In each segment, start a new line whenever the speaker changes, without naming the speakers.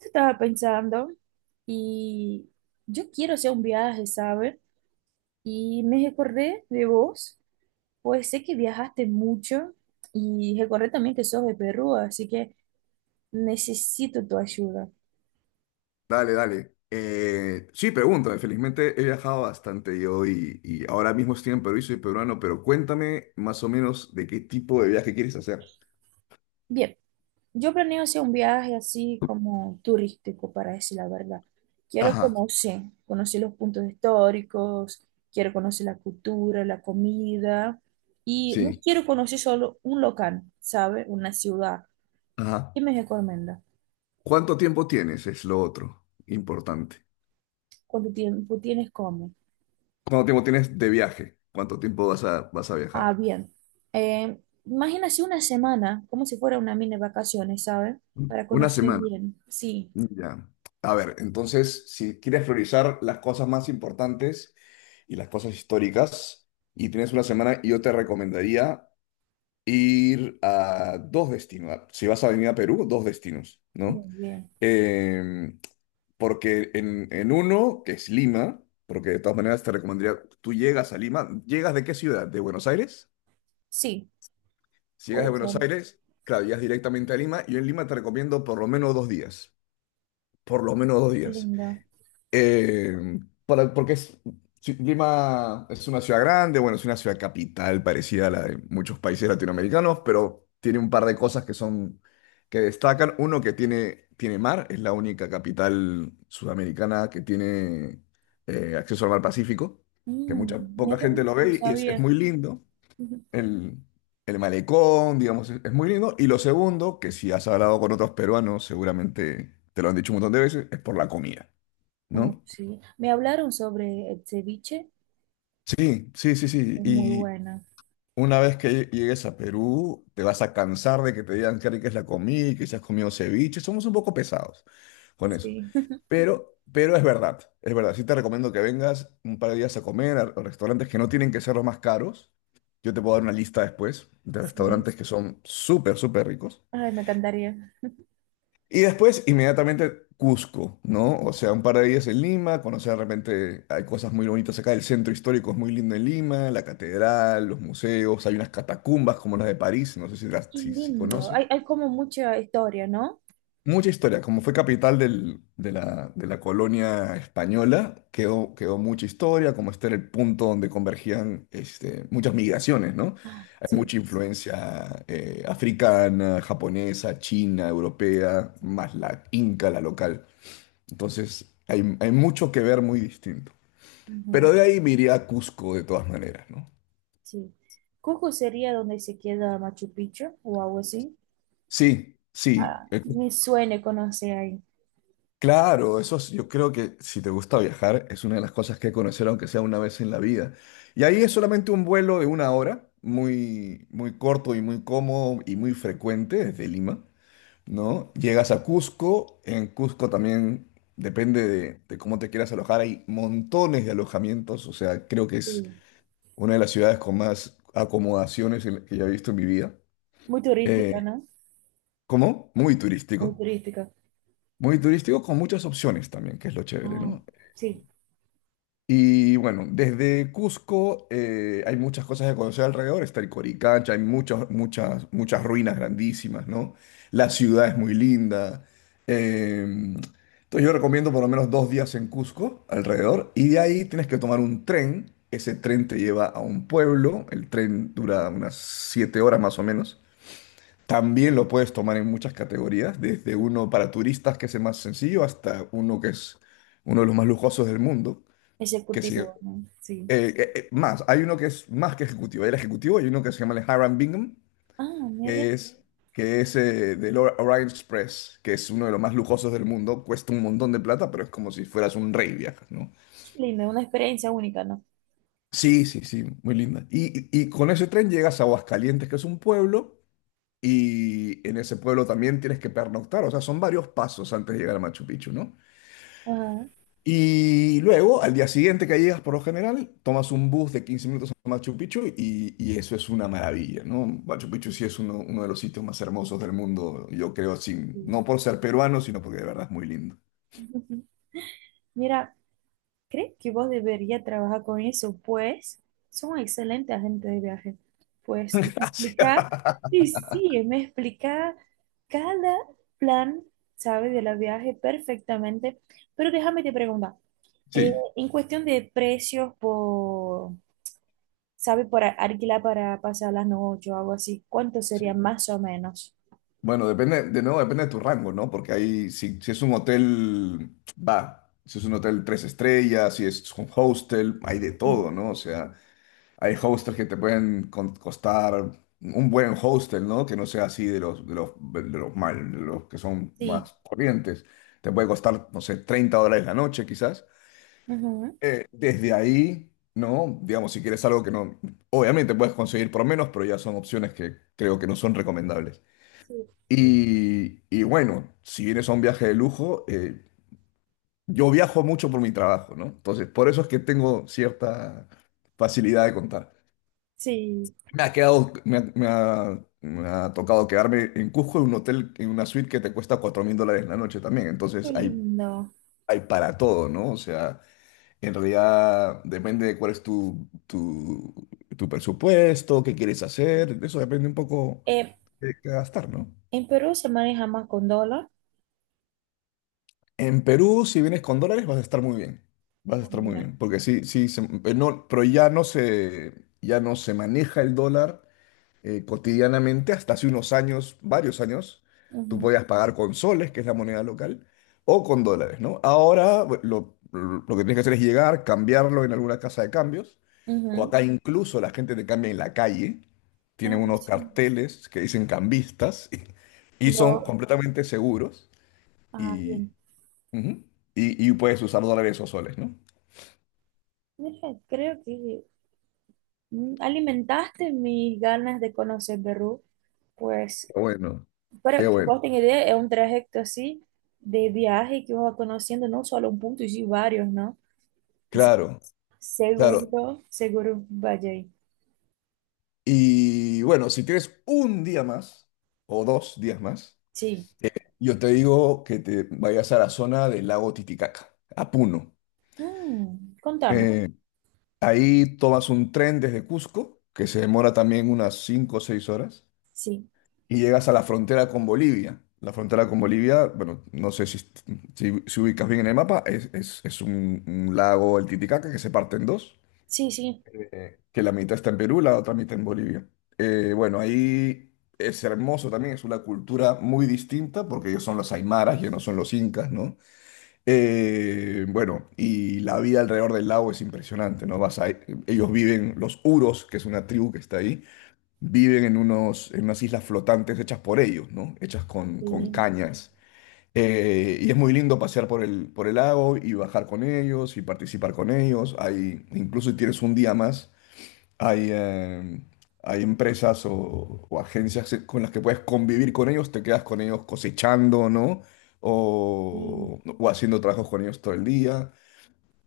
Estaba pensando y yo quiero hacer un viaje, ¿sabes? Y me recordé de vos, pues sé que viajaste mucho y recordé también que sos de Perú, así que necesito tu ayuda.
Dale, dale. Sí, pregúntame. Felizmente he viajado bastante yo y ahora mismo estoy en Perú y soy peruano, pero cuéntame más o menos de qué tipo de viaje quieres hacer.
Bien, yo planeo hacer un viaje así como turístico, para decir la verdad. Quiero
Ajá,
conocer los puntos históricos, quiero conocer la cultura, la comida y no
sí,
quiero conocer solo un local, sabe, una ciudad.
ajá.
Dime, qué Cormenda,
¿Cuánto tiempo tienes? Es lo otro importante.
¿cuánto tiempo tienes como?
¿Cuánto tiempo tienes de viaje? ¿Cuánto tiempo vas a
Ah,
viajar?
bien. Eh, Imagínase una semana, como si fuera una mini vacaciones, ¿sabes? Para
Una
conocer
semana.
bien. Sí,
Ya. A ver, entonces, si quieres priorizar las cosas más importantes y las cosas históricas, y tienes una semana, yo te recomendaría ir a dos destinos. Si vas a venir a Perú, dos destinos,
muy
¿no?
bien.
Em, Porque en uno, que es Lima, porque de todas maneras te recomendaría, tú llegas a Lima, ¿llegas de qué ciudad? ¿De Buenos Aires?
Sí,
Si llegas de
puede ser.
Buenos Aires, claro, llegas directamente a Lima. Yo en Lima te recomiendo por lo menos dos días, por lo menos dos
Qué
días.
linda.
Eh, Porque es, sí, Lima es una ciudad grande, bueno, es una ciudad capital parecida a la de muchos países latinoamericanos, pero tiene un par de cosas que son, que destacan. Uno que tiene mar, es la única capital sudamericana que tiene acceso al mar Pacífico, que
Mm,
mucha, poca
mira,
gente lo
no
ve y es
sabía.
muy lindo.
Ujú.
El, el malecón, digamos, es muy lindo. Y lo segundo, que si has hablado con otros peruanos, seguramente te lo han dicho un montón de veces, es por la comida,
Oh,
¿no?
sí. Me hablaron sobre el ceviche,
Sí, sí, sí, sí.
es muy
Y
buena.
una vez que llegues a Perú, te vas a cansar de que te digan qué rica es la comida, y que si has comido ceviche. Somos un poco pesados con eso.
Sí,
Pero es verdad, es verdad. Sí te recomiendo que vengas un par de días a comer a restaurantes que no tienen que ser los más caros. Yo te puedo dar una lista después de
sí.
restaurantes que son súper, súper ricos.
Ay, me encantaría.
Y después, inmediatamente, Cusco, ¿no? O sea, un par de días en Lima, conocer de repente, hay cosas muy bonitas acá, el centro histórico es muy lindo en Lima, la catedral, los museos, hay unas catacumbas como las de París, no sé si, las,
Qué
si, si
lindo. Hay,
conoces.
hay como mucha historia, ¿no?
Mucha historia, como fue capital de la colonia española, quedó mucha historia, como este era el punto donde convergían este, muchas migraciones, ¿no?
Ah,
Hay
sí.
mucha influencia africana, japonesa, china, europea, más la inca, la local. Entonces, hay mucho que ver muy distinto. Pero de ahí me iría a Cusco de todas maneras, ¿no?
Sí. Cusco sería donde se queda Machu Picchu o algo así.
Sí, sí,
Ah,
eh,
me suena conocer ahí.
claro, yo creo que si te gusta viajar es una de las cosas que hay que conocer aunque sea una vez en la vida. Y ahí es solamente un vuelo de 1 hora, muy, muy corto y muy cómodo y muy frecuente desde Lima, ¿no? Llegas a Cusco, en Cusco también depende de cómo te quieras alojar, hay montones de alojamientos, o sea, creo que es
Sí.
una de las ciudades con más acomodaciones en que ya he visto en mi vida.
Muy
Eh,
turística, ¿no?
¿Cómo? Muy
Muy
turístico.
turística.
Muy turístico con muchas opciones también, que es lo chévere,
Ah,
¿no?
sí.
Y bueno, desde Cusco hay muchas cosas que conocer alrededor. Está el Coricancha, hay muchas, muchas, muchas ruinas grandísimas, ¿no? La ciudad es muy linda. Entonces yo recomiendo por lo menos dos días en Cusco alrededor. Y de ahí tienes que tomar un tren. Ese tren te lleva a un pueblo. El tren dura unas siete horas más o menos. También lo puedes tomar en muchas categorías, desde
Sí.
uno para turistas, que es el más sencillo, hasta uno que es uno de los más lujosos del mundo, que si
Ejecutivo, ¿no? Sí.
más, hay uno que es más que ejecutivo, el ejecutivo, hay uno que se llama el Hiram Bingham,
Ah, mira,
que es, que es del Orient Express, que es uno de los más lujosos del mundo, cuesta un montón de plata, pero es como si fueras un rey viajas, ¿no?
qué lindo, una experiencia única, ¿no?
Sí, sí, sí, muy linda. Y con ese tren llegas a Aguascalientes, que es un pueblo, y en ese pueblo también tienes que pernoctar, o sea, son varios pasos antes de llegar a Machu Picchu, ¿no?
Ajá.
Y luego, al día siguiente que llegas, por lo general, tomas un bus de 15 minutos a Machu Picchu y eso es una maravilla, ¿no? Machu Picchu sí es uno de los sitios más hermosos del mundo, yo creo, sin, no
Sí.
por ser peruano, sino porque de verdad es muy lindo.
Mira, ¿crees que vos deberías trabajar con eso? Pues son excelentes agentes de viaje. Pues me
Gracias.
explica, y sí, me explica cada plan, ¿sabes? De la viaje perfectamente. Pero déjame te preguntar, eh,
Sí,
en cuestión de precios por, ¿sabes? Por alquilar para pasar las noches o algo así, ¿cuánto sería
sí.
más o menos?
Bueno, depende, de nuevo depende de tu rango, ¿no? Porque ahí, si es un hotel, va, si es un hotel tres estrellas, si es un hostel, hay de
Sí,
todo, ¿no? O sea, hay hostels que te pueden costar un buen hostel, ¿no? Que no sea así de los que son
sí.
más corrientes. Te puede costar, no sé, $30 la noche, quizás.
Ujú,
Desde ahí, ¿no? Digamos, si quieres algo que no. Obviamente puedes conseguir por menos, pero ya son opciones que creo que no son recomendables.
sí,
Y bueno, si vienes a un viaje de lujo, yo viajo mucho por mi trabajo, ¿no? Entonces, por eso es que tengo cierta facilidad de contar.
sí.
Me ha quedado, me ha, me ha- Me ha tocado quedarme en Cusco en un hotel, en una suite que te cuesta $4,000 la noche también. Entonces
Qué
hay,
lindo.
hay para todo, ¿no? O sea, en realidad depende de cuál es tu presupuesto, qué quieres hacer. Eso depende un poco
Eh,
de qué gastar, ¿no?
en Perú se maneja más con dólar.
En Perú, si vienes con dólares, vas a estar muy bien. Vas a
Ah,
estar muy
ya.
bien. Porque sí, sí, no, pero ya no se maneja el dólar cotidianamente, hasta hace unos años, varios años, tú
Ujú,
podías pagar con soles, que es la moneda local, o con dólares, ¿no? Ahora lo que tienes que hacer es llegar, cambiarlo en alguna casa de cambios, o
ujú.
acá incluso la gente te cambia en la calle, tienen
Ah,
unos
sí.
carteles que dicen cambistas y, son
Lo,
completamente seguros
ah,
y,
bien.
ujú, y puedes usar dólares o soles, ¿no?
Mira, creo que mm, alimentaste mis ganas de conocer Perú, pues,
Qué bueno, qué
para que
bueno.
vos tengas idea, es un trayecto así de viaje que vos vas conociendo no solo un punto, y sí varios, ¿no? Así,
Claro, claro.
seguro, seguro vaya ahí.
Y bueno, si tienes un día más o dos días más,
Sí.
eh, yo te digo que te vayas a la zona del lago Titicaca, a Puno.
Mm, contame.
Eh, Ahí tomas un tren desde Cusco, que se demora también unas 5 o 6 horas,
Sí,
y llegas a la frontera con Bolivia. La frontera con Bolivia, bueno, no sé si ubicas bien en el mapa, es un lago, el Titicaca, que se parte en dos.
sí, sí,
Que la mitad está en Perú, la otra mitad en Bolivia. Bueno, ahí es hermoso también, es una cultura muy distinta porque ellos son los aymaras, ellos no son los incas, ¿no? Bueno, y la vida alrededor del lago es impresionante, ¿no? Ellos viven, los Uros, que es una tribu que está ahí, viven en unas islas flotantes hechas por ellos, ¿no? Hechas con
sí,
cañas. Y es muy lindo pasear por el lago y bajar con ellos y participar con ellos. Ahí, incluso si tienes un día más. Hay, eh, Hay empresas o agencias con las que puedes convivir con ellos, te quedas con ellos cosechando, ¿no?
sí.
O haciendo trabajos con ellos todo el día.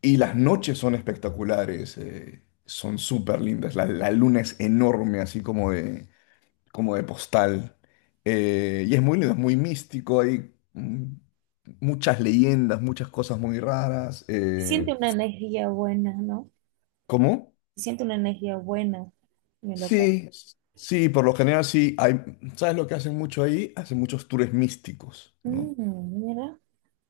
Y las noches son espectaculares, son súper lindas. La luna es enorme, así como de postal. Y es muy lindo, es muy místico, hay muchas leyendas, muchas cosas muy raras.
Siente una energía buena, ¿no?
¿Cómo?
Siente una energía buena, mi loco.
Sí, sí, por lo general sí. Hay, ¿sabes lo que hacen mucho ahí? Hacen muchos tours místicos, ¿no?
Mm, mira.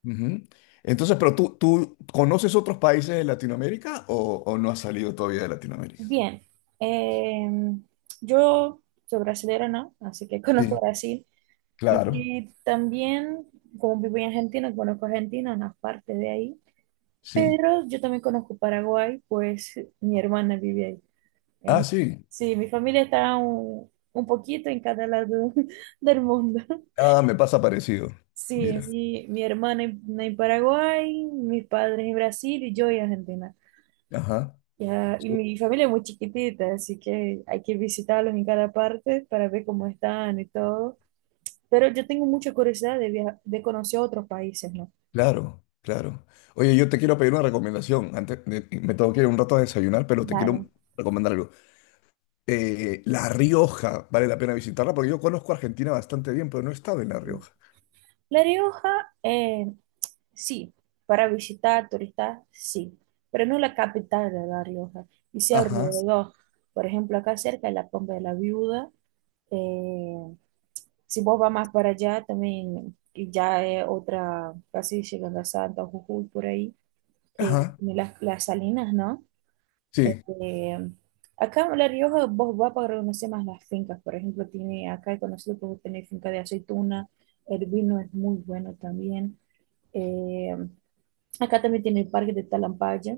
Ujú. Entonces, pero tú, ¿tú conoces otros países de Latinoamérica o no has salido todavía de Latinoamérica?
Bien, eh, yo soy brasileña, ¿no? Así que conozco
Sí,
Brasil.
claro,
Y también, como vivo en Argentina, conozco Argentina, una parte de ahí.
sí.
Pero yo también conozco Paraguay, pues mi hermana vive ahí.
Ah,
Eh,
sí.
sí, mi familia está un poquito en cada lado del mundo.
Ah, me pasa parecido.
Sí,
Mira,
mi hermana en Paraguay, mis padres en Brasil y yo en Argentina.
ajá.
Ya, y
Su-
mi familia es muy chiquitita, así que hay que visitarlos en cada parte para ver cómo están y todo. Pero yo tengo mucha curiosidad de, de conocer otros países, ¿no?
Claro, claro. Oye, yo te quiero pedir una recomendación. Me tengo que ir un rato a desayunar, pero te
Vale.
quiero recomendar algo. La Rioja, vale la pena visitarla porque yo conozco Argentina bastante bien, pero no he estado en La Rioja.
La Rioja, sí, para visitar turistas, sí, pero no la capital de La Rioja, y sí
Ajá,
alrededor. Por ejemplo, acá cerca de la Pompa de la Viuda. eh, si vos vas más para allá, también que ya es otra, casi llegando a Santa, Jujuy, por ahí
ajá,
tiene las salinas, ¿no?
sí,
Este, acá en La Rioja vos vas para conocer más las fincas, por ejemplo, tiene, acá he conocido que tiene finca de aceituna, el vino es muy bueno también. Eh, acá también tiene el parque de Talampaya,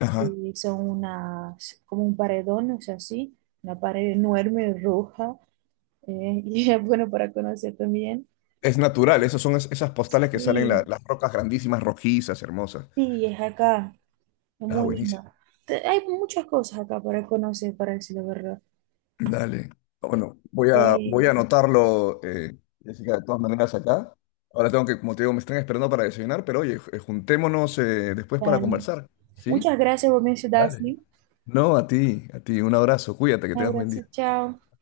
ajá.
que son unas, como un paredón, o sea, así, una pared enorme, roja, y es bueno para conocer también.
Es natural, esas son esas postales que salen
Sí,
las rocas grandísimas, rojizas, hermosas.
sí, es acá, es
Ah,
muy
buenísimo.
linda. Te- Hay muchas cosas acá para conocer, para decir la verdad.
Dale. Bueno,
Eh,
voy a anotarlo, Jessica, de todas maneras acá. Ahora tengo que, como te digo, me están esperando para desayunar, pero oye, juntémonos después para
dale.
conversar. ¿Sí?
Muchas gracias por mencionar, ¿sí?
No, a ti, a ti. Un abrazo. Cuídate, que
Un
tengas buen
abrazo,
día.
chao.
Bye.